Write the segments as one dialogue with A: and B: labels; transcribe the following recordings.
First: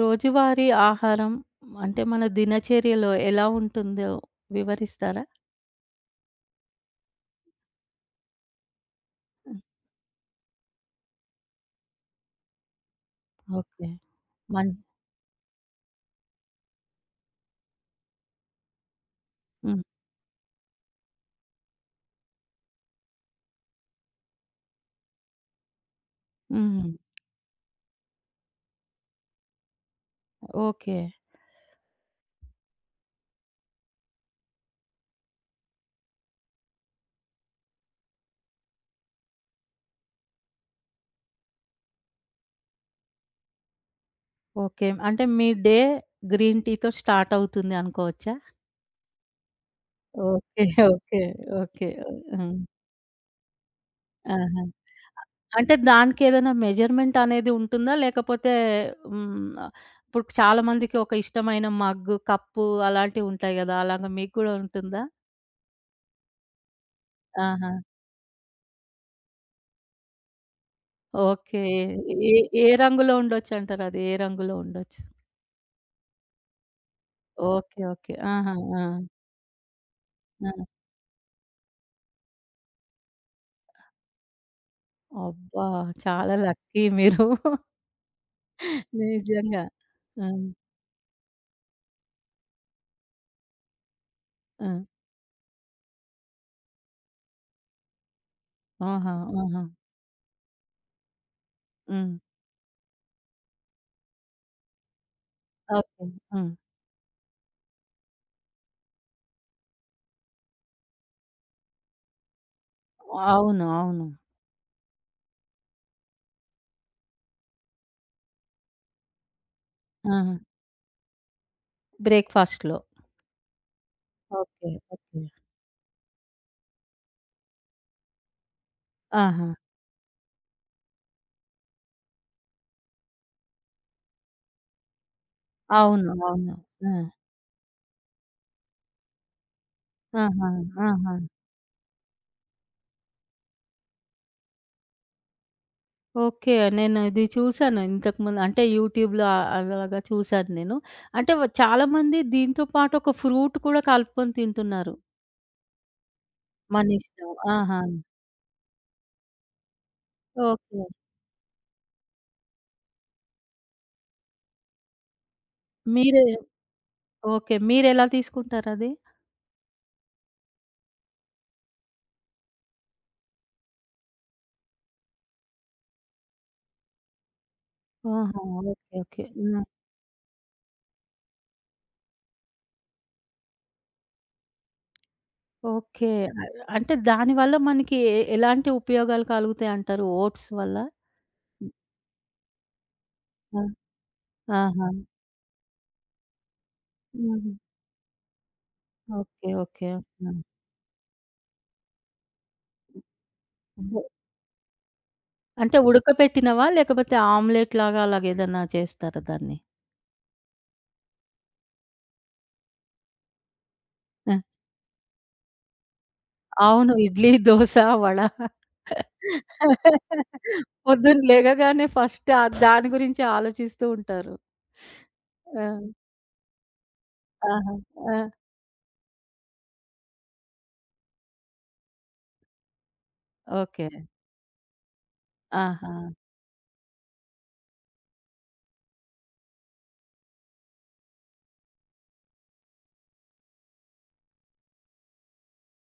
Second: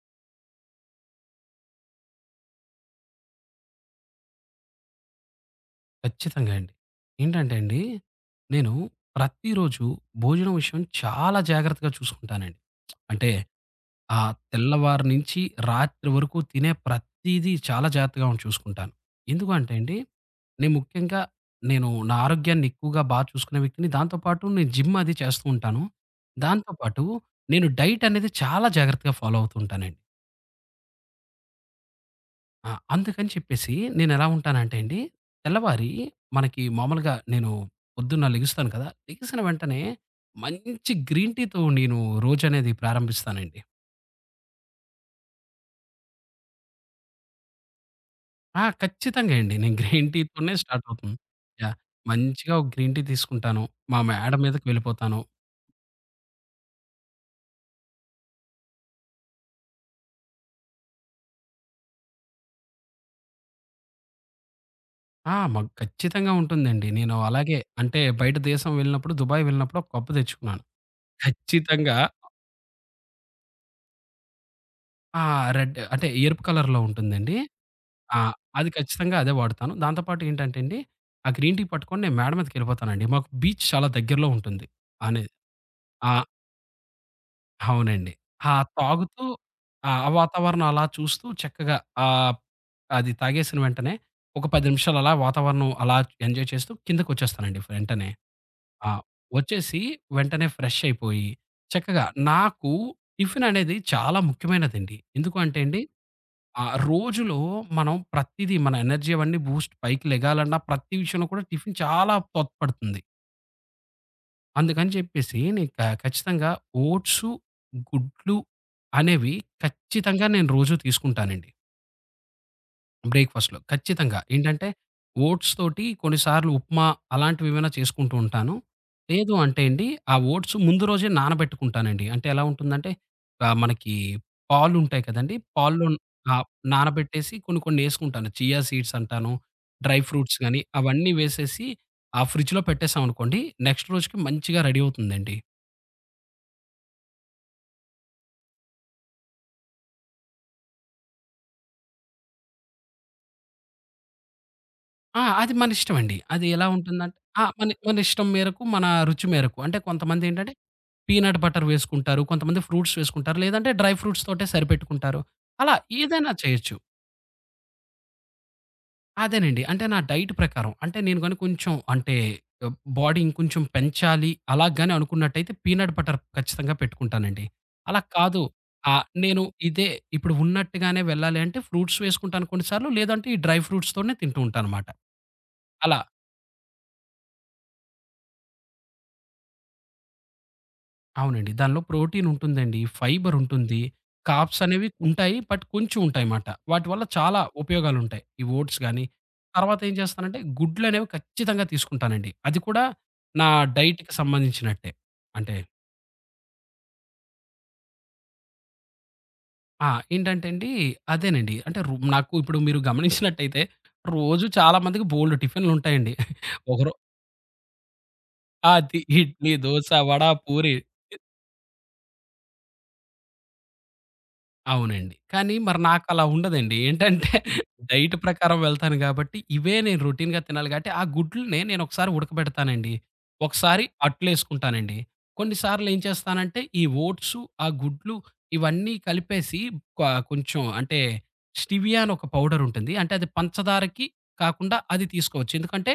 A: రోజువారీ ఆహారం అంటే మన దినచర్యలో ఎలా ఉంటుందో వివరిస్తారా?
B: ఖచ్చితంగా అండి. ఏంటంటే అండి, నేను
A: హ్మ్.
B: ప్రతిరోజు భోజనం విషయం చాలా జాగ్రత్తగా చూసుకుంటానండి. అంటే
A: ఓకే. మన్
B: తెల్లవారి నుంచి రాత్రి వరకు తినే ప్రతీదీ చాలా జాగ్రత్తగా ఉండి చూసుకుంటాను. ఎందుకు అంటే
A: హ్మ్.
B: అండి, నేను ముఖ్యంగా నేను నా ఆరోగ్యాన్ని ఎక్కువగా చూసుకునే వ్యక్తిని. దాంతో పాటు నేను జిమ్ అది చేస్తూ ఉంటాను. దాంతో
A: హ్మ్.
B: పాటు నేను డైట్ అనేది చాలా జాగ్రత్తగా ఫాలో అవుతూ ఉంటానండి.
A: ఓకే.
B: అందుకని చెప్పేసి నేనెలా ఉంటానంటే అండి, తెల్లవారి మనకి మామూలుగా నేను పొద్దున్న లెగుస్తాను కదా! లెగిసిన వెంటనే మంచి గ్రీన్ టీతో నేను రోజనేది ప్రారంభిస్తానండి.
A: ఓకే. అంటే మీ డే గ్రీన్ టీతో స్టార్ట్ అవుతుంది అనుకోవచ్చా?
B: ఆ! ఖచ్చితంగా అండి. నేను గ్రీన్ టీతోనే
A: ఓకే.
B: స్టార్ట్ అవుతుంది.
A: ఓకే.
B: యాహ్!
A: ఓకే.
B: మంచిగా
A: హ్మ్.
B: ఒక గ్రీన్ టీ తీసుకుంటాను. మా మేడ
A: ఆహా!
B: మీదకి వెళ్ళిపోతాను.
A: అంటే దానికేదైనా మెజర్‌మెంట్ అనేది ఉంటుందా? లేకపోతే హ్మ్. ఇప్పుడు చాలా మందికి ఒక ఇష్టమైన మగ్గు, కప్పు అలాంటివి ఉంటాయి గదా! అలాగా మీకు గూడా ఉంటుందా?
B: ఆ! మాకు ఖచ్చితంగా ఉంటుందండి. నేను అలాగే
A: ఆహా!
B: అంటే బయట దేశం వెళ్ళినప్పుడు, దుబాయ్ వెళ్ళినప్పుడు ఒక కప్పు తెచ్చుకున్నాను.
A: ఓకే.
B: ఖచ్చితంగా
A: ఏ ఏ రంగులో ఉండొచ్చంటారు? అది ఏ రంగులో ఉండొచ్చు?
B: ఆ! రెడ్ అంటే ఎరుపు కలర్‌లో ఉంటుందండి.
A: ఓకే. ఓకే.
B: ఆ!
A: ఆహా!
B: అది
A: ఆ!
B: ఖచ్చితంగా అదే వాడతాను. దాంతో పాటు
A: ఆ!
B: ఏంటంటే అండి, ఆ గ్రీన్ టీ పట్టుకొని నేను మేడ మీదకెళ్ళిపోతానండి. మాకు బీచ్ చాలా దగ్గరలో ఉంటుంది. అనే
A: అబ్బా!
B: ఆ!
A: చాలా లక్కీ మీరు.
B: అవునండి. ఆ! తాగుతూ
A: నిజంగా.
B: ఆ!
A: ఆ!
B: వాతావరణం అలా చూస్తూ చక్కగా ఆహ్, అది తాగేసిన వెంటనే ఒక 10
A: ఆ!
B: నిమిషాలు అలా వాతావరణం అలా ఎంజాయ్ చేస్తూ కిందకొచ్చేస్తానండి వెంటనే. ఆ!
A: ఆహా! ఆహా!
B: వచ్చేసి వెంటనే ఫ్రెష్ అయిపోయి చక్కగా
A: హ్మ్.
B: నాకు టిఫిననేది చాలా ముఖ్యమైనదండి. ఎందుకు అంటే అండి
A: ఓకే. హ్మ్.
B: ఆ! రోజులో మనం ప్రతీదీ మన ఎనర్జీ అవన్నీ బూస్ట్ పైకి లెగాలన్నా ప్రతి విషయంలో కూడా టిఫిన్ చాలా తోడ్పడుతుంది.
A: అవును. అవును.
B: అందుకని చెప్పేసి నేను ఖచ్చితంగా ఓట్సు, గుడ్లు అనేవి ఖచ్చితంగా
A: ఆహా!
B: నేను రోజు తీసుకుంటానండి.
A: బ్రేక్‌ఫాస్ట్‌లో.
B: బ్రేక్‌ఫాస్ట్‌లో. ఖచ్చితంగా. ఏంటంటే
A: ఓకే. ఓకే.
B: ఓట్స్ తోటి కొన్నిసార్లు ఉప్మా అలాంటివి ఏమైనా చేసుకుంటూ ఉంటాను. లేదు
A: ఆహా!
B: అంటే అండి ఆ ఓట్స్ ముందు రోజే నానబెట్టుకుంటానండి. అంటే ఎలా ఉంటుందంటే మనకి పాలుంటాయి కదండీ! పాల్లో
A: అవును.
B: ఆ!
A: అవును. ఆ!
B: నానబెట్టేసి కొన్ని కొన్ని ఏసుకుంటాను. చియా సీడ్స్ అంటాను, డ్రై ఫ్రూట్స్
A: ఆహా!
B: గాని అవన్నీ
A: ఆహా!
B: వేసేసి ఆ ఫ్రిడ్జ్‌లో పెట్టేసామనుకోండి నెక్స్ట్ రోజుకి మంచిగా రెడీ అవుతుందండి.
A: ఓకే. నేను ఇది చూసాను ఇంతకుముందు. అంటే యూట్యూబ్‌లో అలాగా చూసాను నేను. అంటే చాలామంది దీంతో పాటు ఒక ఫ్రూట్ కూడా కలుపుకొని తింటున్నారు.
B: ఆ! అది మన ఇష్టమండి. అది ఎలా ఉంటుందంటే
A: మనిష్టం.
B: ఆ! మన
A: ఆహా!
B: మన ఇష్టం మేరకు మన రుచి మేరకు. అంటే కొంతమందేంటంటే
A: ఓకే.
B: పీనట్ బటర్ వేసుకుంటారు. కొంతమంది ఫ్రూట్స్ వేసుకుంటారు. లేదంటే డ్రై ఫ్రూట్స్ తోటే సరిపెట్టుకుంటారు. అలా
A: మీరే
B: ఏదైనా చేయొచ్చు.
A: ఓకే. మీరెలా తీసుకుంటారది?
B: అదేనండి. అంటే నా డైట్ ప్రకారం అంటే నేను గాని కొంచెం అంటే బాడీ ఇంకొంచెం పెంచాలి అలా గాని అనుకున్నట్టయితే పీనట్ బటర్ ఖచ్చితంగా పెట్టుకుంటానండి. అలా
A: ఆహా!
B: కాదు
A: ఓకే. ఓకే.
B: నేను
A: హ్మ్.
B: ఇదే ఇప్పుడు ఉన్నట్టుగానే వెళ్ళాలి అంటే ఫ్రూట్స్ వేసుకుంటాను కొన్ని సార్లు. లేదంటే ఈ డ్రై ఫ్రూట్స్ తోనే తింటూ ఉంటానన్నమాట. అలా.
A: ఓకే. అ అంటే దానివల్ల మనకి ఎలాంటి ఉపయోగాలు కలుగుతాయంటారు ఓట్స్ వల్ల?
B: అవునండి.
A: హ్మ్.
B: దానిలో ప్రోటీన్ ఉంటుందండి. ఫైబర్
A: ఆ!
B: ఉంటుంది. కార్బ్స్
A: ఆహా!
B: అనేవి ఉంటాయి. బట్ కొంచెం ఉంటాయన్నమాట. వాటి వల్ల చాలా
A: హ్మ్.
B: ఉపయోగాలుంటాయి. ఈ ఓట్స్ గాని,
A: ఓకే.
B: తర్వాత
A: ఓకే.
B: ఏం చేస్తానంటే
A: హ్మ్.
B: గుడ్లనేవి ఖచ్చితంగా తీసుకుంటానండి. అది కూడా నా
A: బొ
B: డైట్‌కి సంబంధించినట్టే. అంటే
A: అంటే ఉడకపెట్టినవా? లేకపోతే ఆమ్లెట్‌లాగా అలాగేదన్నా చేస్తారా దాన్ని?
B: ఆ! ఏంటంటే అండి అదేనండి. అంటే నాకు ఇప్పుడు మీరు గమనించినట్టయితే
A: ఆ!
B: రోజు చాలా మందికి బోలెడు టిఫిన్‌లుంటాయండి.
A: అవును.
B: ఒకరు
A: ఇడ్లీ, దోస, వడ.
B: అది ఇడ్లీ, దోస, వడ, పూరి.
A: పొద్దున లెగగానే ఫస్ట్ ఆ దాని గురించే ఆలోచిస్తూ ఉంటారు.
B: అవునండి. కానీ
A: ఆ!
B: మరి నాకలా ఉండదండి. ఏంటంటే
A: ఆహా! ఆ!
B: డైట్ ప్రకారం వెళ్తాను గాబట్టి, ఇవే నేను రొటీన్‌గా తినాలి గాబట్టి, ఆ గుడ్లుని నేనొకసారి ఉడకబెడతానండి. ఒకసారి
A: ఓకే.
B: అట్లేసుకుంటానండి. కొన్నిసార్లు
A: ఆహా!
B: ఏం చేస్తానంటే, ఈ ఓట్సు, ఆ గుడ్లు ఇవన్నీ కలిపేసి క కొంచెం అంటే స్టివియా అని ఒక పౌడరుంటుంది. అంటే అది పంచదారకి కాకుండా అది తీసుకోవచ్చు. ఎందుకంటే,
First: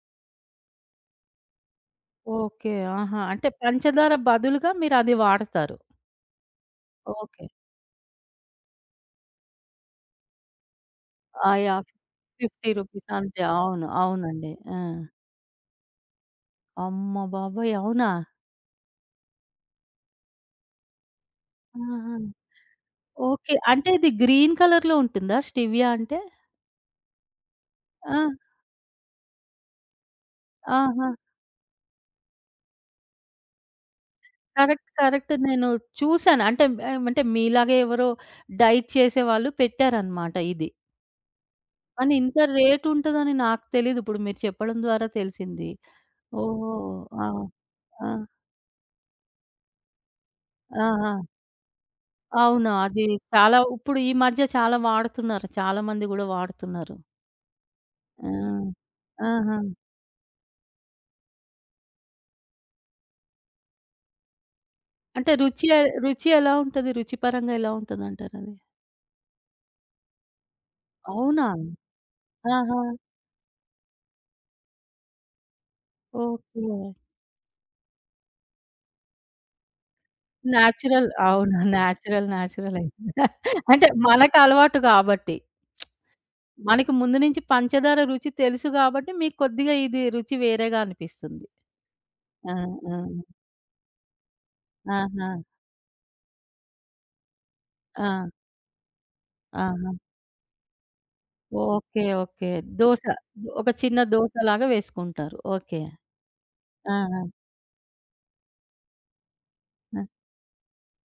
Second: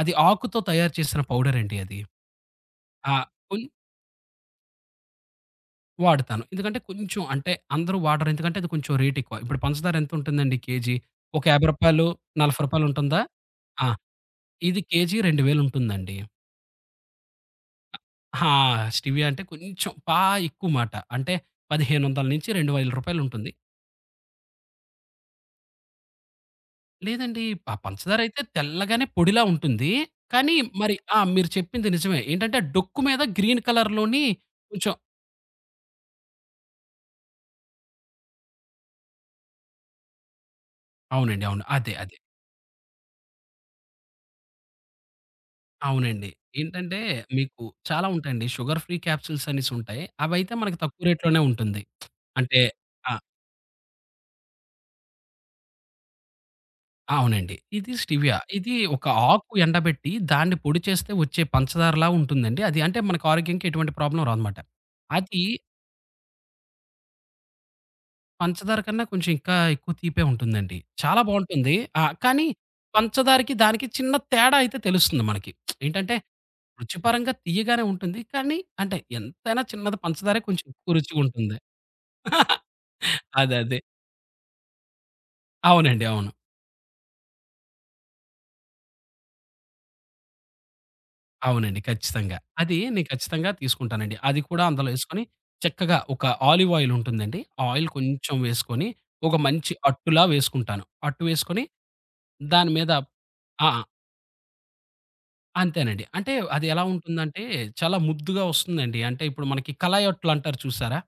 B: అది ఆకుతో తయారు చేసిన పౌడరండి అది.
A: ఓకే.
B: ఆ!
A: ఆహా! అంటే
B: కొన్
A: పంచదార బదులుగా మీరది వాడతారు.
B: వాడతాను. ఎందుకంటే కొంచెం
A: ఓకే.
B: అంటే అందరూ వాడరు. ఎందుకంటే అది కొంచెం రేట్ ఎక్కువ. ఇప్పుడు పంచదార ఎంత ఉంటుందండి కేజీ? ఒక
A: ఆ!
B: రూ. 50,
A: యాహ్!
B: రూ.
A: రూ.
B: 40
A: 50
B: ఉంటుందా?
A: అంతే. అవును.
B: ఆ!
A: అవునండి. ఆ!
B: ఇది కేజీ 2000 ఉంటుందండి.
A: అమ్మ బాబోయ్! అవునా?
B: ఆ! స్టెవియా అంటే కొంచెం ఎక్కువ మాట. అంటే
A: ఆ! ఆ!
B: 1500-2000 ఉంటుంది.
A: ఓకే. అంటే ఇది గ్రీన్ కలర్‌లో ఉంటుందా స్టెవియా అంటే?
B: లేదండి ఆ
A: ఆ!
B: పంచదార అయితే తెల్లగానే పొడిలా ఉంటుంది. కానీ మరి
A: ఆహా!
B: ఆ! మీరు చెప్పింది నిజమే. ఏంటంటే డొక్కు మీద గ్రీన్ కలర్‌లోని
A: కరెక్ట్.
B: కొంచెం
A: కరెక్ట్. నేను చూసాను. అంటే అంటే మీలాగే ఎవరో డైట్ చేసేవాళ్ళు పెట్టారనమాట ఇది.
B: అవునండి. అవును. అదే.
A: కానీ
B: అదే.
A: ఇంత రేట్ ఉంటదని నాకు తెలీదు. ఇప్పుడు మీరు చెప్పడం ద్వారా తెలిసింది.
B: అవునండి.
A: ఓహో!
B: ఏంటంటే
A: ఆ!
B: మీకు చాలా
A: ఆ!
B: ఉంటాయండి. షుగర్ ఫ్రీ క్యాప్సూల్స్ అనేసుంటాయి. అవైతే మనకి
A: ఆ!
B: తక్కువ
A: ఆ!
B: రేట్‌లోనే ఉంటుంది. అంటే
A: అవును. అది
B: ఆ!
A: చాలా ఇప్పుడు ఈ మధ్య చాలా వాడుతున్నారు. చాలా మంది గూడా వాడుతున్నారు.
B: అవునండి. ఇది
A: ఆ!
B: స్టెవియా. ఇది ఒక ఆకు
A: ఆహా!
B: ఎండబెట్టి దాన్ని పొడి చేస్తే వచ్చే పంచదారలా ఉంటుందండి. అది అంటే మనకు ఆరోగ్యానికి ఎటువంటి ప్రాబ్లమ్ రాదనమాట.
A: అంటే
B: అది
A: రుచి రుచి ఎలా ఉంటది? రుచిపరంగా ఎలా ఉంటదంటారది?
B: పంచదార కన్నా కొంచెం ఇంకా ఎక్కువ తీపే ఉంటుందండి. చాలా
A: అవునా?
B: బావుంటుంది. ఆ! కానీ
A: ఆహా!
B: పంచదారకి, దానికి చిన్న తేడా అయితే తెలుస్తుంది మనకి. ఏంటంటే
A: ఓకే.
B: రుచిపరంగా తియ్యగానే ఉంటుంది. కానీ అంటే ఎంతైనా చిన్నది పంచదారే కొంచెం ఎక్కువ
A: నేచురల్.
B: రుచిగుంటుంది.
A: అవును. నేచురల్ అయింది.
B: అదదే.
A: అంటే మనకు అలవాటు గాబట్టి.
B: అవునండి. అవును.
A: మనకి ముందు నుంచి పంచదార రుచి తెలుసు గాబట్టి, మీకు కొద్దిగా ఇది రుచి వేరేగా అనిపిస్తుంది.
B: అవునండి. ఖచ్చితంగా.
A: ఆ!
B: అది
A: ఆ!
B: నేను ఖచ్చితంగా తీసుకుంటానండి. అది కూడా అందులో యేసుకొని
A: ఆహా!
B: చక్కగా ఒక ఆలివ్ ఆయిల్ ఉంటుందండి. ఆ ఆయిల్
A: ఆ!
B: కొంచెం వేసుకొని ఒక మంచి
A: ఆహా!
B: అట్టులా వేసుకుంటాను. అట్టు వేసుకొని
A: ఓకే. ఓకే.
B: దాని మీద
A: దోస. ఒక
B: ఆ!
A: చిన్న దోసలాగా వేసుకుంటారు. ఓకే.
B: అంతేనండి. అంటే అది ఎలా
A: ఆహా!
B: ఉంటుందంటే చాలా ముద్దుగా వస్తుందండి. అంటే ఇప్పుడు మనకి
A: ఆ!
B: కలాయి అట్లు అంటారు చూసారా?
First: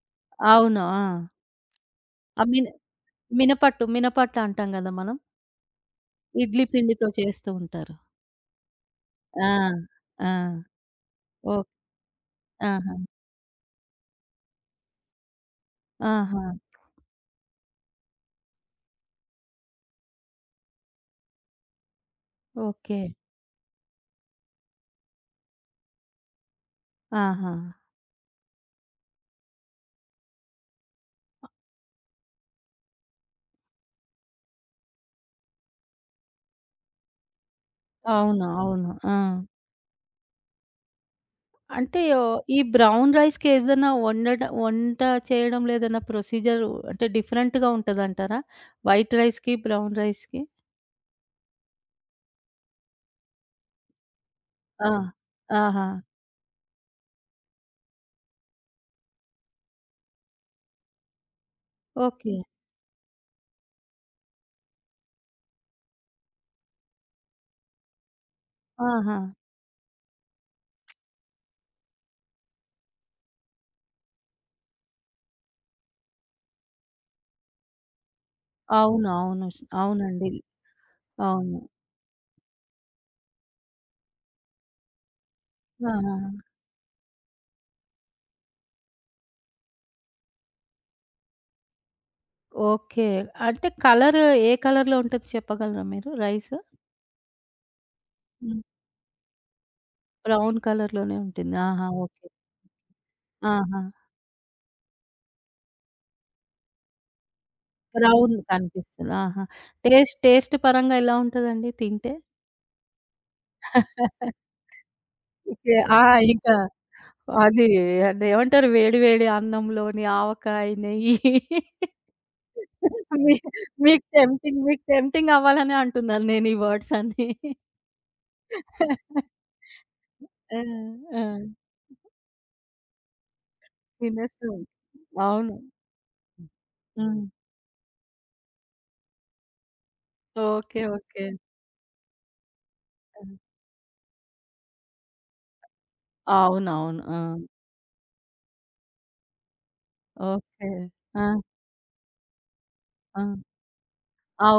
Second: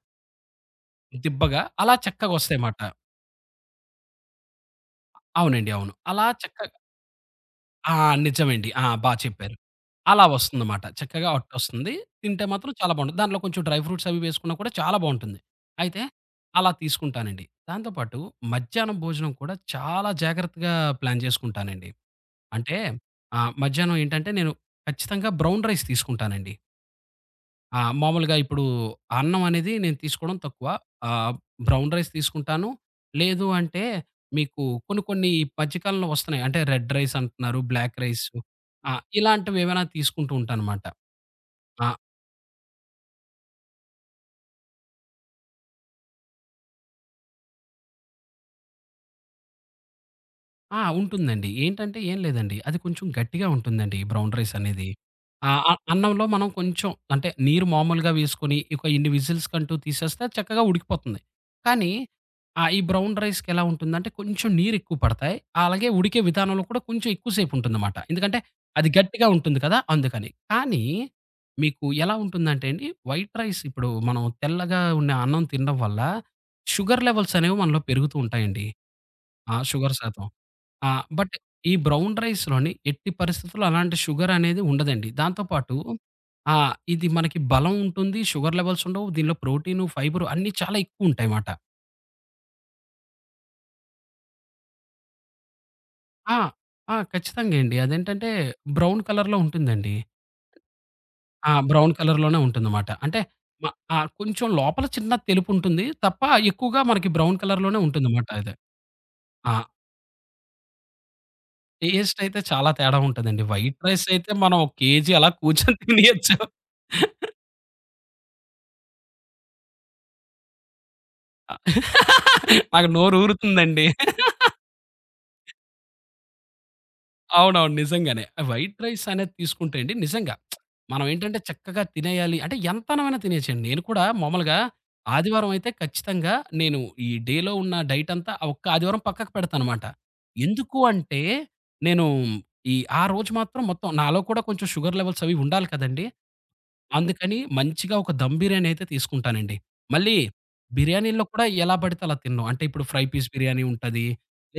A: అవును. ఆ!
B: దిబ్బగా అలా
A: ఆ
B: చక్కగొస్తాయి మాట.
A: మినపట్టు అంటాం గదా! మనం.
B: అవునండి. అవును. అలా చక్క
A: ఇడ్లీ పిండితో చేస్తూ
B: ఆ!
A: ఉంటారు.
B: నిజమండి. ఆ! బా
A: ఆ!
B: చెప్పారు.
A: ఆ!
B: అలా వస్తుందన్నమాట. చక్కగా
A: ఓ
B: అట్టొస్తుంది. తింటే మాత్రం చాలా
A: ఆహా!
B: బావుంటుంది. దాంట్లో కొంచెం డ్రై ఫ్రూట్స్ అవి వేసుకున్నా కూడా చాలా బావుంటుంది. అయితే
A: ఆహా!
B: అలా తీసుకుంటానండి. దాంతో పాటు మధ్యాహ్నం భోజనం కూడా చాలా జాగ్రత్తగా ప్లాన్ చేసుకుంటానండి. అంటే
A: ఓకే.
B: మధ్యాహ్నం ఏంటంటే నేను ఖచ్చితంగా బ్రౌన్ రైస్ తీసుకుంటానండి.
A: ఆహా!
B: ఆ! మామూలుగా ఇప్పుడు అన్నం అనేది నేను తీసుకోవడం తక్కువ. ఆహ్, బ్రౌన్ రైస్ తీసుకుంటాను. లేదు అంటే మీకు కొన్ని కొన్ని ఈ మధ్య కాలంలో వస్తున్నాయి. అంటే రెడ్ రైస్ అంటున్నారు, బ్లాక్ రైసు.
A: అవును. అవును.
B: ఆ!
A: ఆ!
B: ఇలాంటివేమైనా తీసుకుంటూ ఉంటానమాట. ఆ!
A: అంటే ఓహ్, ఈ బ్రౌన్ రైస్‌కి ఏదైనా వంట చేయడంలో ఏదైనా ప్రొసీజర్ అంటే డిఫరెంట్‌గా ఉంటదంటారా? వైట్ రైస్‌కి, బ్రౌన్ రైస్‌కి?
B: ఆ! ఉంటుందండి. ఏంటంటే ఏం లేదండి. అది కొంచెం గట్టిగా ఉంటుందండి ఈ బ్రౌన్ రైస్ అనేది.
A: ఆ!
B: ఆహ్, అ
A: ఆహా!
B: అన్నంలో మనం కొంచెం అంటే నీరు మామూలుగా వేసుకొని ఒక ఇన్ని విజిల్స్ కంటూ తీసేస్తే చక్కగా ఉడికిపోతుంది. కానీ
A: ఓకే.
B: ఈ బ్రౌన్ రైస్‌కి ఎలా ఉంటుందంటే కొంచెం నీరు ఎక్కువ పడతాయి. అలాగే ఉడికే విధానంలో కూడా కొంచెం ఎక్కువ సేపు ఉంటుందన్నమాట. ఎందుకంటే అది
A: ఆహా!
B: గట్టిగా ఉంటుంది కదా! అందుకని. కానీ మీకు ఎలా ఉంటుందంటే అండి వైట్ రైస్ ఇప్పుడు మనం తెల్లగా ఉండే అన్నం తినడం వల్ల షుగర్ లెవెల్స్ అనేవి మనలో పెరుగుతూ ఉంటాయండి.
A: అవును. అవును.
B: ఆ! షుగర్ శాతం.
A: అవునండి.
B: ఆ! బట్
A: అవును.
B: ఈ బ్రౌన్ రైస్‌లోని ఎట్టి పరిస్థితుల్లో అలాంటి షుగర్ అనేది ఉండదండి. దాంతో పాటు
A: ఆహా!
B: ఇది మనకి బలం ఉంటుంది. షుగర్ లెవెల్స్ ఉండవు. దీనిలో ప్రోటీను, ఫైబర్ అన్నీ చాలా ఎక్కువ ఉంటాయన్నమాట.
A: ఓకే. అంటే ఏ కలర్‌లో ఉంటది చెప్పగలరా మీరు
B: ఆ!
A: రైస్?
B: ఆ! ఖచ్చితంగా అండి. అదేంటంటే
A: హ్మ్.
B: బ్రౌన్ కలర్‌లో ఉంటుందండి.
A: బ్రౌన్ కలర్‌లోనే
B: ఆ!
A: ఉంటుంది. ఆహా!
B: Brown
A: okay.
B: కలర్‌లోనే ఉంటుందన్నమాట. అంటే మ
A: ఆహా!
B: ఆ! కొంచెం లోపల చిన్న తెలుపు ఉంటుంది తప్ప ఎక్కువగా మనకి బ్రౌన్ కలర్‌లోనే ఉంటుందన్నమాట
A: బ్రౌన్
B: అది.
A: కనిపిస్తది. ఆహా!
B: ఆ!
A: టేస్ట్ టేస్ట్ పరంగా ఎలా ఉంటదండి తింటే?
B: టేస్ట్ అయితే చాలా తేడా ఉంటదండి. వైట్ రైస్ అయితే మనం ఒక కేజీ అలా
A: ఓకే.
B: కూర్చొని
A: ఆ!
B: తినేయొచ్చు.
A: ఇంకా అది అంటే ఏమంటారు వేడి వేడి అన్నంలోని ఆవకాయ, నెయ్యి
B: అ నాకు నోరు
A: మీ
B: ఊరుతుందండి.
A: మీకు టెంప్టింగ్ అవ్వాలనే అంటున్నాను నేను ఈ వర్డ్స్ అన్నీ.
B: అవునవును. నిజంగానే. వైట్ రైస్ అనేది తీసుకుంటే అండి నిజంగా
A: ఆ!
B: మనం
A: ఆ!
B: ఏంటంటే చక్కగా తినేయాలి అంటే ఎంతనమైనా తినేయొచ్చండి. నేను కూడా
A: తినేస్తూ
B: మామూలుగా
A: ఉం
B: ఆదివారం
A: అవును.
B: అయితే ఖచ్చితంగా నేను ఈ
A: హ్మ్.
B: డేలో ఉన్న డైట్ అంతా ఆ ఒక్క ఆదివారం పక్కకు పెడతానమాట. ఎందుకు
A: ఓకే.
B: అంటే
A: ఓకే.
B: నేను ఈ ఆ
A: ఆ!
B: రోజు మాత్రం మొత్తం నాలో కూడా కొంచెం షుగర్ లెవెల్స్ అవి ఉండాలి కదండీ!
A: అవునవును. ఆ!
B: అందుకని మంచిగా ఒక దమ్ బిర్యానీ అయితే తీసుకుంటానండి. మళ్ళీ
A: ఓకే.
B: బిర్యానీల్లో
A: ఆ!
B: కూడా ఎలా పడితే అలా తినను. అంటే ఇప్పుడు ఫ్రై
A: ఆ!
B: పీస్ బిర్యానీ ఉంటది.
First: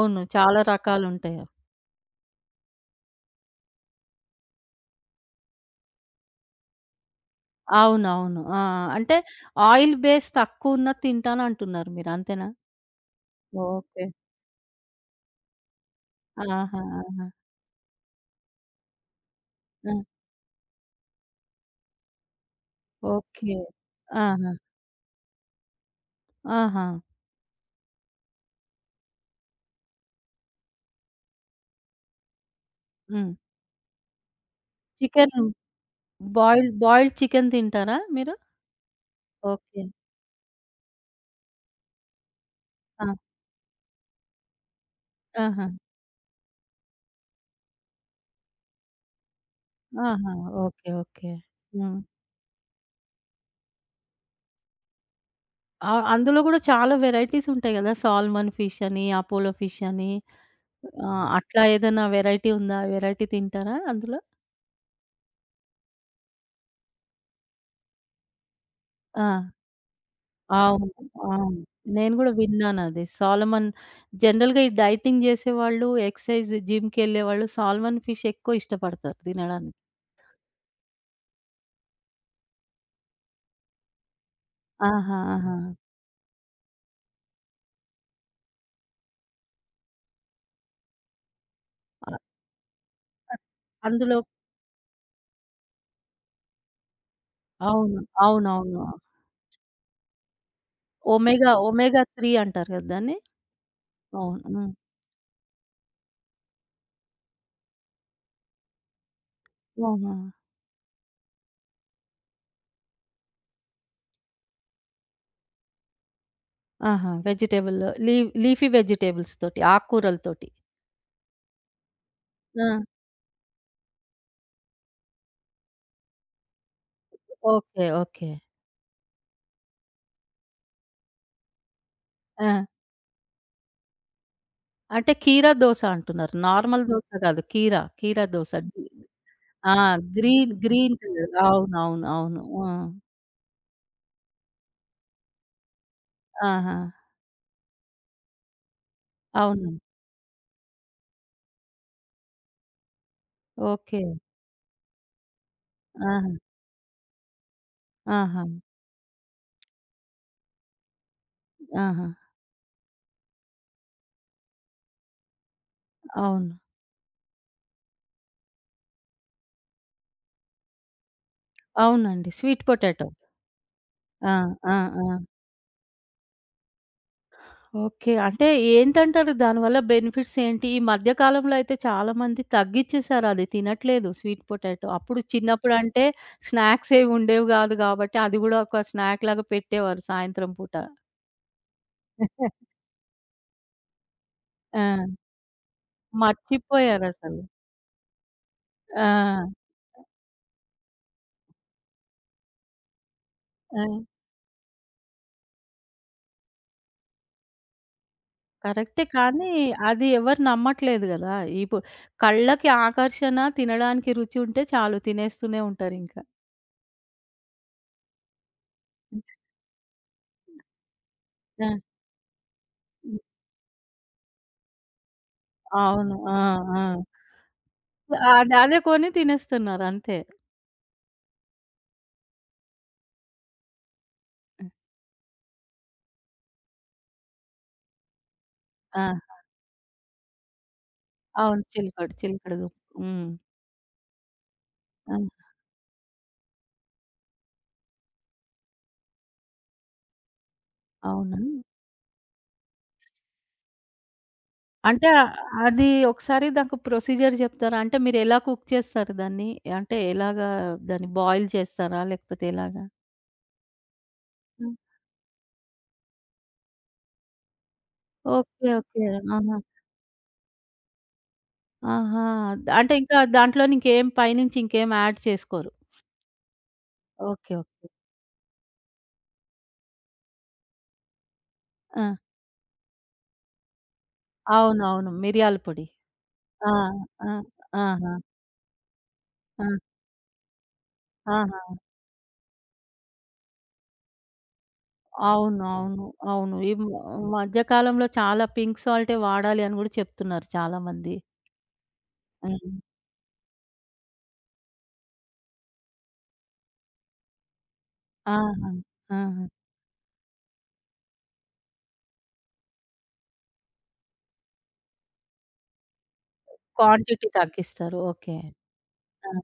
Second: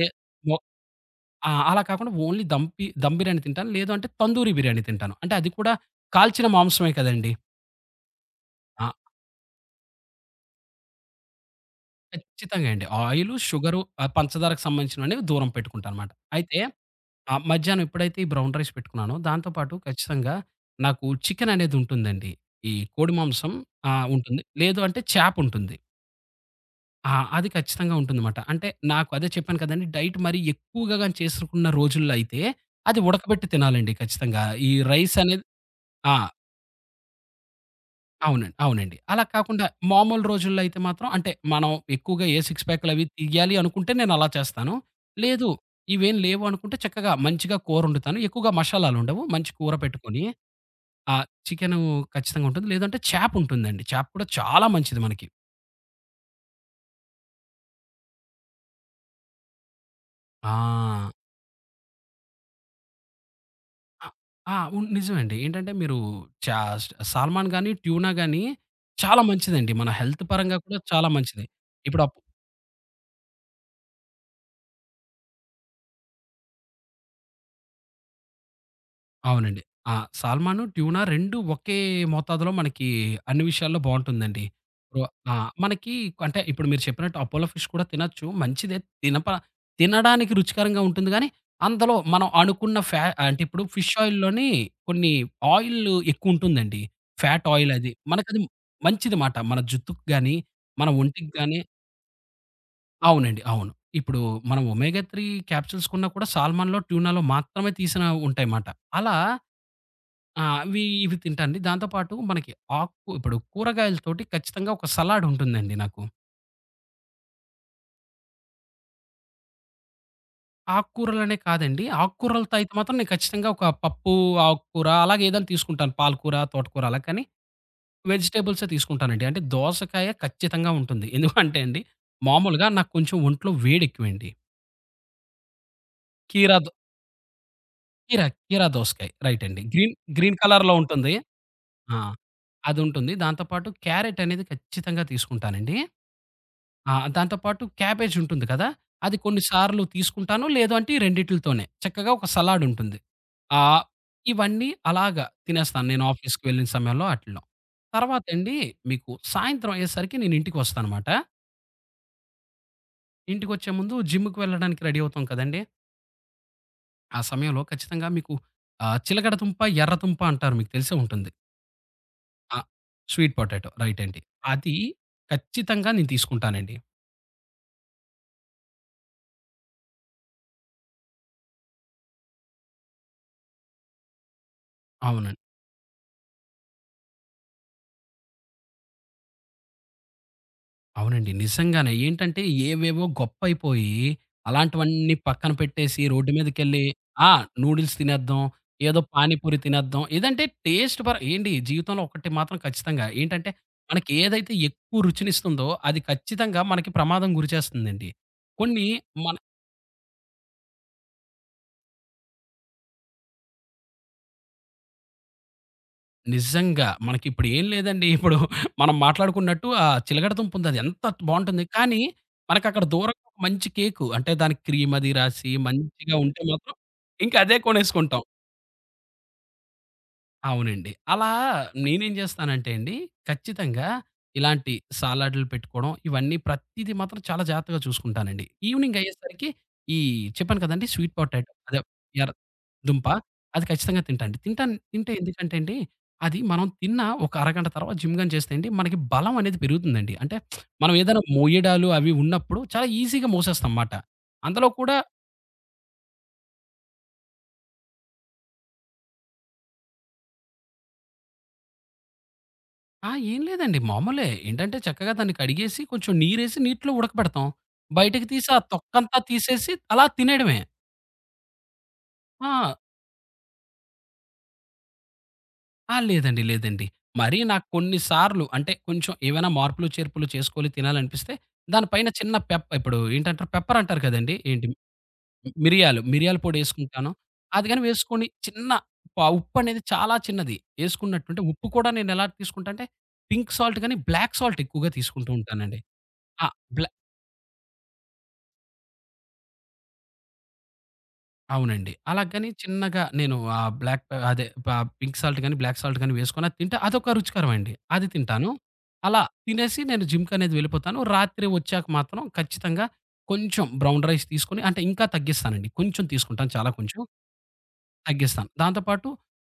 B: లే మొ
A: చాలా రకాలుంటాయి.
B: ఆ! అలా కాకుండా ఓన్లీ దమ్ బిర్యానీ తింటాను. లేదు అంటే తందూరి బిర్యానీ తింటాను. అంటే అది కూడా కాల్చిన మాంసమే కదండీ!
A: అవునవును. ఆ!
B: ఆ!
A: అంటే ఆయిల్ బేస్ తక్కువున్నది తింటానంటున్నారు మీరు. అంతేనా?
B: ఖచ్చితంగా అండి. Oil, sugar
A: okay.
B: పంచదారకు సంబంధించినవనేవి దూరం పెట్టుకుంటానమాట. అయితే
A: ఆహా! ఆహా!
B: ఆ! మధ్యాహ్నం ఎప్పుడైతే ఈ బ్రౌన్ రైస్ పెట్టుకున్నానో దాంతో పాటు
A: ఆ!
B: ఖచ్చితంగా నాకు చికెన్ అనేది ఉంటుందండి. ఈ కోడి మాంసం
A: ఓకే.
B: ఉంటుంది.
A: ఆహా!
B: లేదు అంటే చేప ఉంటుంది.
A: ఆహా!
B: ఆ! అది ఖచ్చితంగా ఉంటుందమాట. అంటే నాకు అదే చెప్పాను కదండీ! డైట్ మరి ఎక్కువగా గాని చేసుకున్న రోజుల్లో అయితే, అది
A: హ్మ్.
B: ఉడకబెట్టి తినాలండి ఖచ్చితంగా. ఈ రైస్
A: చికెన్
B: అనేది ఆ!
A: బాయిల్డ్ బాయిల్డ్ చికెన్ తింటారా మీరు?
B: అవునండి. అవునండి. అలా కాకుండా
A: ఓకే.
B: మామూలు రోజుల్లో అయితే మాత్రం అంటే మనం ఎక్కువగా ఏ సిక్స్
A: ఆ!
B: ప్యాక్‌లవి తియ్యాలి అనుకుంటే నేను అలా చేస్తాను. లేదు
A: ఆహా!
B: ఇవేం లేవు అనుకుంటే చక్కగా మంచిగా కూరొండుతాను. ఎక్కువగా మషాలాలుండవు. మంచి కూర పెట్టుకొని
A: ఆహా! ఓకే.
B: ఆ!
A: ఓకే.
B: చికెను
A: హ్మ్.
B: ఖచ్చితంగా ఉంటుంది. లేదంటే చేప ఉంటుందండి. చేప కూడా చాలా మంచిది మనకి.
A: ఆ! అందులో గూడా చాలా వెరైటీస్ ఉంటాయి గదా! సాల్మన్ ఫిష్ అని, అపోలో ఫిష్ అని
B: ఆ!
A: ఆహ్, అట్లా ఏదైనా వెరైటీ ఉందా? వెరైటీ తింటారా
B: ఆ!
A: అందులో?
B: ఆ! నిజమండి. ఏంటంటే మీరు చా స్ 'సాల్మాన్' గాని, 'ట్యూనా' గాని చాలా
A: ఆ!
B: మంచిదండి. మన హెల్త్ పరంగా కూడా
A: అవును.
B: చాలా మంచిది.
A: అవును.
B: ఇప్పుడు ఆ
A: నేను గూడా విన్నానది. సాల్‌మన్ జనరల్‌గా ఈ డైటింగ్ జేసేవాళ్ళు, ఎక్సర్‌సైజ్ జిమ్‌కెళ్ళేవాళ్ళు సాల్‌మన్ ఫిష్ ఎక్కువ ఇష్టపడతారు
B: అవునండి.
A: తినడానికి.
B: ఆ! సాల్మను, ట్యూనా 2 ఒకే మోతాదులో మనకి అన్ని విషయాల్లో బావుంటుందండి. రొ
A: ఆహా!
B: ఆ!
A: ఆహా!
B: మనకి అంటే ఇప్పుడు మీరు చెప్పినట్టు అపోలో ఫిష్ కూడా తినొచ్చు. మంచిదే తినప తినడానికి రుచికరంగా ఉంటుంది గానీ, అందులో
A: అ
B: మనం అనుకున్న
A: అ
B: అంటే ఇప్పుడు ఫిష్
A: అందులో
B: ఆయిల్‌లోని కొన్ని ఆయిల్లు ఎక్కువుంటుందండి. ఫ్యాట్ ఆయిల్ అది.
A: అవును.
B: మనకది
A: అవునవును.
B: మంచిది మాట. మన జుత్తుకి గానీ, మన ఒంటికి
A: ఒమెగా
B: గానీ
A: ఒమెగా 3 అంటారు గదా! దాన్ని.
B: అవునండి. అవును. ఇప్పుడు
A: అవును.
B: మనం
A: హ్మ్.
B: ఒమేగా 3 క్యాప్సూల్స్ కొన్నా కూడా సాల్మన్‌లో, ట్యూనాలో మాత్రమే తీసిన ఉంటాయి మాట. అలా
A: ఆహా!
B: ఆ! అవి ఇవి తింటానండి. దాంతో పాటు మనకి ఆకు ఇప్పుడు కూరగాయలతోటి ఖచ్చితంగా ఒక సలాడ్ ఉంటుందండి నాకు.
A: ఆహా! లీ లీఫీ వెజిటబుల్స్ తోటి, ఆకుకూరలతోటి.
B: ఆకుకూరలనే కాదండి. ఆకుకూరలతో అయితే
A: ఆ!
B: మాత్రం నేను ఖచ్చితంగా ఒక పప్పు, ఆకుకూర అలాగే ఏదైనా తీసుకుంటాను. పాలకూర, తోటకూర అలా కానీ
A: ఓకే. ఓకే.
B: వెజిటబుల్సే తీసుకుంటానండి. అంటే దోసకాయ ఖచ్చితంగా ఉంటుంది. ఎందుకంటే అండి
A: ఆ!
B: మామూలుగా నాకు కొంచెం ఒంట్లో వేడెక్కువండి.
A: అంటే కీరా దోస అంటున్నారు.
B: కీరా దో
A: నార్మల్ దోస గాదు. కీరా
B: కీరా
A: దోస.
B: కీరా దోసకాయ రైట్ అండి.
A: ఆ!
B: గ్రీన్ గ్రీన్ కలర్‌లో
A: గ్రీన్
B: ఉంటుంది.
A: కలర్.
B: ఆ!
A: అవునవును. అవును. అవును. ఆ!
B: అదుంటుంది. దాంతో పాటు క్యారెట్ అనేది ఖచ్చితంగా తీసుకుంటానండి.
A: ఆహా!
B: ఆ! దాంతో పాటు క్యాబేజ్ ఉంటుంది కదా! అది కొన్ని
A: అవును.
B: సార్లు తీసుకుంటాను. లేదు అంటే ఈ రెండిట్లితోనే. చక్కగా ఒక సలాడ్ ఉంటుంది. ఆహ్,
A: ఓకే.
B: ఇవన్నీ అలాగా తినేస్తాను నేను
A: ఆహా!
B: ఆఫీస్‌కి వెళ్ళిన సమయంలో ఆటిల్లో.
A: ఆహా!
B: తర్వాతండి మీకు సాయంత్రం అయ్యేసరికి నేను ఇంటికొస్తానమాట.
A: ఆహా!
B: ఇంటికొచ్చే ముందు జిమ్‌కి వెళ్ళడానికి రెడీ అవుతాం కదండీ!
A: అవును.
B: ఆ సమయంలో ఖచ్చితంగా మీకు చిలకడ దుంప, ఎర్ర దుంప అంటారు. మీకు తెలిసే ఉంటుంది.
A: అవునండి.
B: ఆ!
A: Sweet potato.
B: Sweet potato right అండి.
A: ఆ! ఆ!
B: అది
A: ఆ!
B: ఖచ్చితంగా నేను తీసుకుంటానండి.
A: ఓకే. అంటే ఏంటంటారు దానివల్ల బెనిఫిట్స్ ఏంటి? ఈ మధ్య కాలంలో అయితే చాలామంది తగ్గిచ్చేసారు అది తినట్లేదు స్వీట్ పొటాటో. అప్పుడు
B: అవునండి.
A: చిన్నప్పుడు అంటే స్నాక్స్ ఏవి ఉండేవి గాదు గాబట్టి అది గూడా ఒక స్నాక్ లాగా పెట్టేవారు సాయంత్రం పూట.
B: అవునండి. నిజంగానే. ఏంటంటే ఏవేవో గొప్పయిపోయి,
A: ఆ!
B: అలాంటివన్నీ పక్కన పెట్టేసి రోడ్డు మీదకెళ్ళి ఆ!
A: మర్చిపోయారసలు.
B: నూడిల్స్ తినేద్దాం, ఏదో
A: ఆ!
B: పానీపూరి తినేద్దాం. ఏదంటే టేస్ట్ పర ఏండి జీవితంలో ఒకటి మాత్రం ఖచ్చితంగా ఏంటంటే, మనకి
A: ఆ!
B: ఏదైతే ఎక్కువ రుచినిస్తుందో అది ఖచ్చితంగా మనకి ప్రమాదం గురి చేస్తుందండి. కొన్ని
A: కరెక్టే.
B: మన
A: కానీ అది ఎవరు నమ్మట్లేదు గదా! ఇపు కళ్ళకి ఆకర్షణ, తినడానికి రుచి ఉంటే చాలు తినేస్తూనే ఉంటారింకా.
B: నిజంగా. మనకిప్పుడు ఏం లేదండి. ఇప్పుడు మనం మాట్లాడుకున్నట్టు ఆ చిలగడ దుంపుందది ఎంత బావుంటుంది.
A: ఆ!
B: కానీ, మనకక్కడ
A: హ్మ్.
B: దూరంగా ఒక మంచి కేకు అంటే దానికి క్రీమ్ అది రాసి
A: అవును.
B: మంచిగా
A: ఆ!
B: ఉంటే మాత్రం
A: ఆ!
B: ఇంకదే కొనేసుకుంటాం.
A: అది అదే కొని తినేస్తున్నారు అంతే.
B: అవునండి. అలా నేనేం జేస్తానంటే అండి, ఖచ్చితంగా ఇలాంటి సాలడ్‌లు పెట్టుకోవడం, ఇవన్నీ ప్రతీది మాత్రం చాలా జాగ్రత్తగా చూసుకుంటానండి. ఈవెనింగ్
A: ఆ!
B: అయ్యేసరికి ఈ చెప్పాను కదండీ స్వీట్ పొటాటో
A: అవును.
B: అదే
A: చిలకడ
B: ఎర్ర
A: చిలకడ దుంప.
B: దుంప
A: హ్మ్.
B: అది ఖచ్చితంగా తింటానండి. తింటే
A: ఆ!
B: ఎందుకంటే అండి, అది మనం తిన్న ఒక అరగంట తర్వాత జిమ్ గాని చేస్తే అండి, మనకి బలం అనేది పెరుగుతుందండి. అంటే మనం ఏదైనా
A: అవునా?
B: మోయడాలు అవి ఉన్నప్పుడు చాలా ఈజీగా మోసేస్తాం మాట. అందులో కూడా
A: అంటే ఆ- అది ఒకసారి నాకు ప్రొసీజర్ జెప్తారా? అంటే మీరెలా కుక్ చేస్తారు దాన్ని? అంటే ఎలాగా దాన్ని బాయిల్ చేస్తారా? లేకపోతే ఎలాగా?
B: ఆ! ఏం లేదండి. మామూలే.
A: హ్మ్.
B: ఏంటంటే చక్కగా దాన్ని కడిగేసి కొంచెం నీరేసి నీటిలో ఉడకబెడతాం. బయటకి తీసి ఆ
A: ఓకే. ఓకే.
B: తొక్కంతా
A: ఆహా!
B: తీసేసి అలా తినేయడమే.
A: ఆహా!
B: ఆ!
A: అంటే ఇంకా దాంట్లోని ఇంకేం పైనుంచి ఇంకేం యాడ్ చేసుకోరు.
B: ఆ! లేదండి. లేదండి. మరి
A: ఓకే.
B: నాకు
A: ఓకే.
B: కొన్ని సార్లు అంటే కొంచెం ఏవైనా మార్పులు, చేర్పులు చేసుకొని తినాలనిపిస్తే దాని
A: ఆ!
B: పైన చిన్న ఇప్పుడు ఏంటంటారు పెప్పర్ అంటారు కదండీ! ఏంటి
A: అవునవును. మిరియాల పొడి.
B: మిరియాలు, మిరియాల
A: ఆ!
B: పొడేసుకుంటాను.
A: ఆ!
B: అది గాని
A: ఆహా!
B: వేసుకొని చిన్న
A: ఆ!
B: ఉప్పనేది చాలా చిన్నది ఏసుకున్నట్టుంటే
A: ఆహా!
B: ఉప్పు కూడా నేను ఎలా తీసుకుంటా అంటే పింక్ సాల్ట్ గాని, బ్లాక్ సాల్ట్ ఎక్కువగా తీసుకుంటూ
A: అవును.
B: ఉంటానండి.
A: అవును.
B: ఆ!
A: అవును. ఈ మ
B: బ్లా
A: మధ్య కాలంలో చాలా పింక్ సాల్టే వాడాలి అని గూడా చెప్తున్నారు చాలామంది.
B: అవునండి. అలాగని
A: హ్మ్.
B: చిన్నగా నేను ఆహ్, బ్లాక్ పె అదే ప పింక్ సాల్ట్ గాని, బ్లాక్ సాల్ట్ గాని వేసుకొని అది తింటే అదొక రుచికరం అండి. అది తింటాను.
A: ఆహా!
B: అలా
A: ఆహా!
B: తినేసి నేను జిమ్‌కనేది వెళ్ళిపోతాను. రాత్రి వచ్చాక మాత్రం ఖచ్చితంగా కొంచెం బ్రౌన్ రైస్ తీసుకొని అంటే ఇంకా తగ్గిస్తానండి. కొంచెం తీసుకుంటాను. చాలా కొంచెం
A: క్వాంటిటీ తగ్గిస్తారు. ఓకే.
B: తగ్గిస్తాను. దాంతో పాటు
A: ఆహా!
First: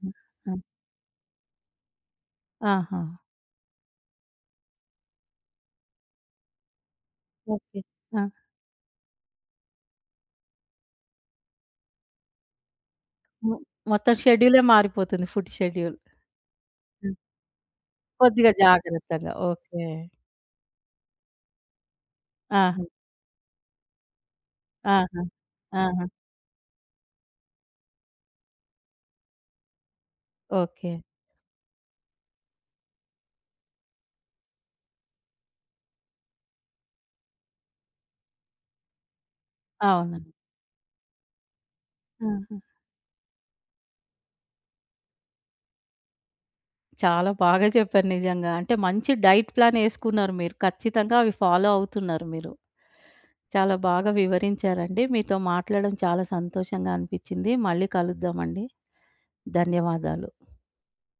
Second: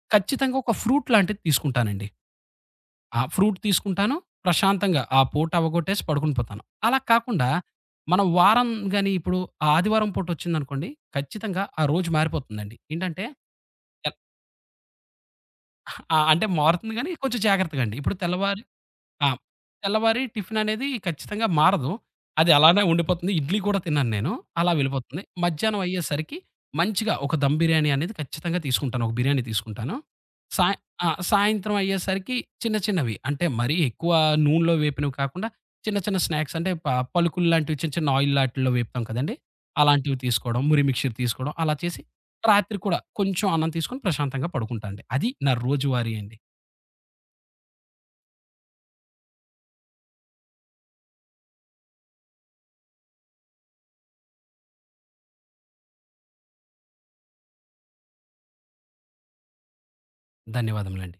A: ఆ!
B: ఖచ్చితంగా ఒక ఫ్రూట్ లాంటిది తీసుకుంటానండి.
A: ఆహా!
B: ఆ ఫ్రూట్ తీసుకుంటాను. ప్రశాంతంగా ఆ పూట అవ్వగొట్టేసి పడుకొని పోతాను. అలా కాకుండా
A: ఓకే.
B: మనం
A: ఆ!
B: వారం గాని ఇప్పుడు ఆ ఆదివారం పూట వచ్చిందనుకోండి, ఖచ్చితంగా ఆ రోజు మారిపోతుందండి. ఏంటంటే
A: మొ మొత్తం
B: ఎక్
A: షెడ్యూలే మారిపోతుంది. Food schedule.
B: ఆ! అంటే మారుతుంది గానీ
A: హ్మ్.
B: కొంచెం జాగ్రత్తగా అండి. ఇప్పుడు
A: కొద్దిగా
B: తెల్లవారి ఆ!
A: జాగ్రత్తగా. ఓకే.
B: తెల్లవారి టిఫిననేది ఖచ్చితంగా మారదు. అది
A: ఆహా!
B: అలానే ఉండిపోతుంది. ఇడ్లీ కూడా తినను నేను. అలా
A: ఆహా!
B: వెళ్ళిపోతుంది. మధ్యాహ్నం
A: ఆహా!
B: అయ్యేసరికి మంచిగా ఒక దమ్ బిర్యానీ అనేది ఖచ్చితంగా తీసుకుంటాను. ఒక బిర్యానీ తీసుకుంటాను. సాయ
A: ఓకే.
B: ఆ! సాయంత్రం అయ్యేసరికి చిన్న చిన్నవి అంటే మరీ ఎక్కువ నూనెలో వేపినవి కాకుండా చిన్న చిన్న స్నాక్స్ అంటే పలుకులు లాంటివి చిన్న చిన్న ఆయిల్ ఆటిల్లో వేపుతాం కదండీ! అలాంటివి
A: అవును.
B: తీసుకోవడం, మురి మిక్చర్ తీసుకోవడం అలా చేసి
A: ఆహా!
B: రాత్రి కూడా కొంచెం అన్నం తీసుకొని ప్రశాంతంగా పడుకుంటా అండి. అది నా రోజువారీ అండి.
A: చాలా బాగా చెప్పారు నిజంగా. అంటే మంచి డైట్ ప్లాన్ ఏసుకున్నారు మీరు. ఖచ్చితంగా అవి ఫాలో అవుతున్నారు మీరు. చాలా బాగా వివరించారండి. మీతో మాట్లాడడం చాలా సంతోషంగా అనిపిచ్చింది. మళ్ళీ కలుద్దామండి. ధన్యవాదాలు.
B: ధన్యవాదములండి.